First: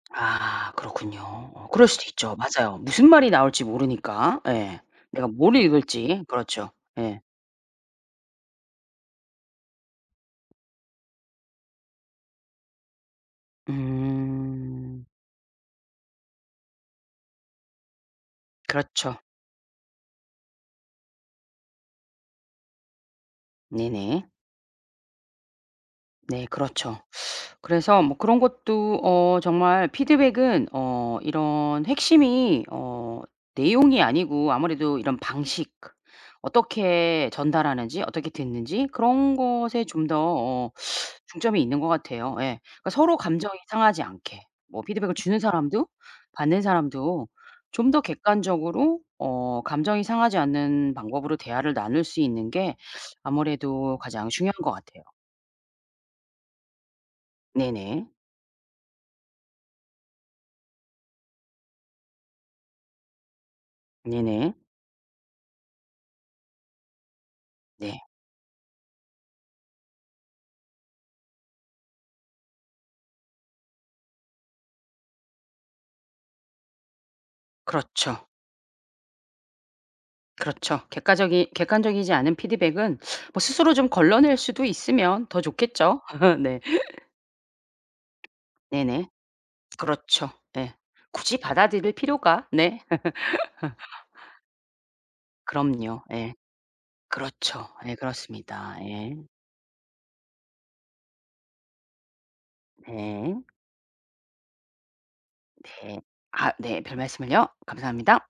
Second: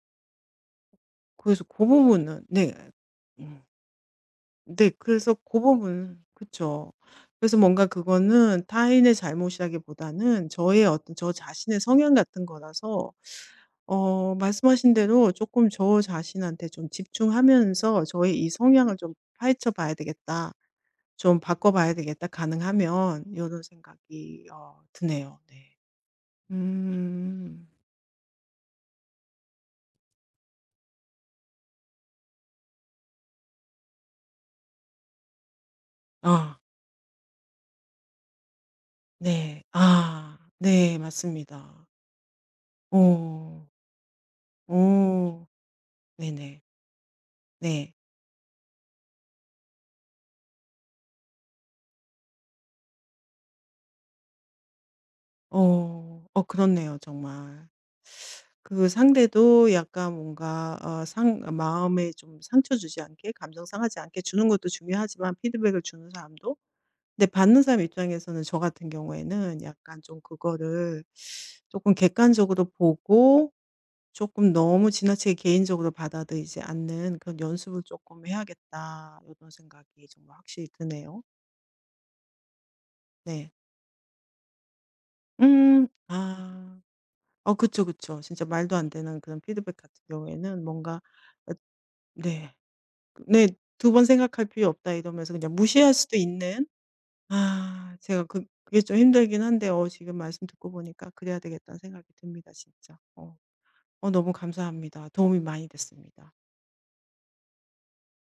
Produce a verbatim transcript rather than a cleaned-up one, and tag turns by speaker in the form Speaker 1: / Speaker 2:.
Speaker 1: 아 그렇군요.
Speaker 2: 그래서
Speaker 1: 어
Speaker 2: 고
Speaker 1: 그럴 수도 있죠.
Speaker 2: 부분은 네.
Speaker 1: 맞아요. 무슨 말이 나올지
Speaker 2: 음.
Speaker 1: 모르니까. 예.
Speaker 2: 네
Speaker 1: 내가
Speaker 2: 그래서
Speaker 1: 뭘
Speaker 2: 고 부분은
Speaker 1: 읽을지 그렇죠.
Speaker 2: 그쵸.
Speaker 1: 예.
Speaker 2: 그래서 뭔가 그거는 타인의 잘못이라기보다는 저의 어떤 저 자신의 성향 같은 거라서 어 말씀하신
Speaker 1: 음.
Speaker 2: 대로 '쪼끔 저 자신한테 좀 집중하면서 저의 이 성향을 좀
Speaker 1: 그렇죠.
Speaker 2: 파헤쳐 봐야 되겠다. 좀 바꿔봐야 되겠다 가능하면.' 요런
Speaker 1: 네네.
Speaker 2: 생각이 어 드네요. 네.
Speaker 1: 네 그렇죠.
Speaker 2: 음.
Speaker 1: 그래서 뭐 그런 것도 어 정말 피드백은 어 이런 핵심이 어 내용이 아니고 아무래도 이런 방식 그
Speaker 2: 아.
Speaker 1: 어떻게 전달하는지 어떻게 됐는지 그런
Speaker 2: 네.
Speaker 1: 것에 좀 더
Speaker 2: 아.
Speaker 1: 어
Speaker 2: 네
Speaker 1: 중점이 있는 것
Speaker 2: 맞습니다.
Speaker 1: 같아요. 예. 그러니까 서로 감정이
Speaker 2: 어.
Speaker 1: 상하지 않게 뭐 피드백을 주는
Speaker 2: 어
Speaker 1: 사람도 받는
Speaker 2: 네네.
Speaker 1: 사람도 좀
Speaker 2: 네.
Speaker 1: 더 객관적으로 어 감정이 상하지 않는 방법으로 대화를 나눌 수 있는 게 아무래도 가장 중요한 것 같아요.
Speaker 2: 어. 어 그렇네요 정말.
Speaker 1: 네네.
Speaker 2: 그 상대도 약간 뭔가 어 상 마음에 좀 상처 주지 않게 감정 상하지 않게 주는
Speaker 1: 네네.
Speaker 2: 것도 중요하지만 피드백을 주는 사람도 근데 받는 사람
Speaker 1: 네.
Speaker 2: 입장에서는 저 같은 경우에는 약간 좀 그거를 '쪼금 객관적으로 보고 쪼끔 너무 지나치게 개인적으로 받아들이지 않는 그런 연습을 쪼끔
Speaker 1: 그렇죠.
Speaker 2: 해야겠다.' 이런 생각이 좀 확실히
Speaker 1: 그렇죠.
Speaker 2: 드네요.
Speaker 1: 객과적이 객관적이지 않은 피드백은 뭐
Speaker 2: 네.
Speaker 1: 스스로 좀 걸러낼 수도 있으면 더
Speaker 2: 음.
Speaker 1: 좋겠죠. 네.
Speaker 2: 아. 어 그쵸, 그쵸. 진짜 말도 안
Speaker 1: 네네.
Speaker 2: 되는 그런 피드백 같은
Speaker 1: 그렇죠.
Speaker 2: 경우에는
Speaker 1: 네.
Speaker 2: 뭔가
Speaker 1: 굳이
Speaker 2: 엇
Speaker 1: 받아들일 필요가
Speaker 2: 네.
Speaker 1: 네.
Speaker 2: 네. '두 번 생각할 필요 없다.' 이러면서 그냥 무시할
Speaker 1: 그럼요.
Speaker 2: 수도
Speaker 1: 예.
Speaker 2: 있는.
Speaker 1: 그렇죠.
Speaker 2: 아
Speaker 1: 예
Speaker 2: 제가 그
Speaker 1: 그렇습니다.
Speaker 2: 그게 좀
Speaker 1: 예.
Speaker 2: 힘들긴 한데 어 지금 말씀 듣고 보니까 그래야 되겠다는 생각이 듭니다 진짜. 어.
Speaker 1: 네.
Speaker 2: 어 너무 감사합니다. 도움이 많이
Speaker 1: 네.
Speaker 2: 됐습니다.
Speaker 1: 아 네 별말씀을요. 감사합니다.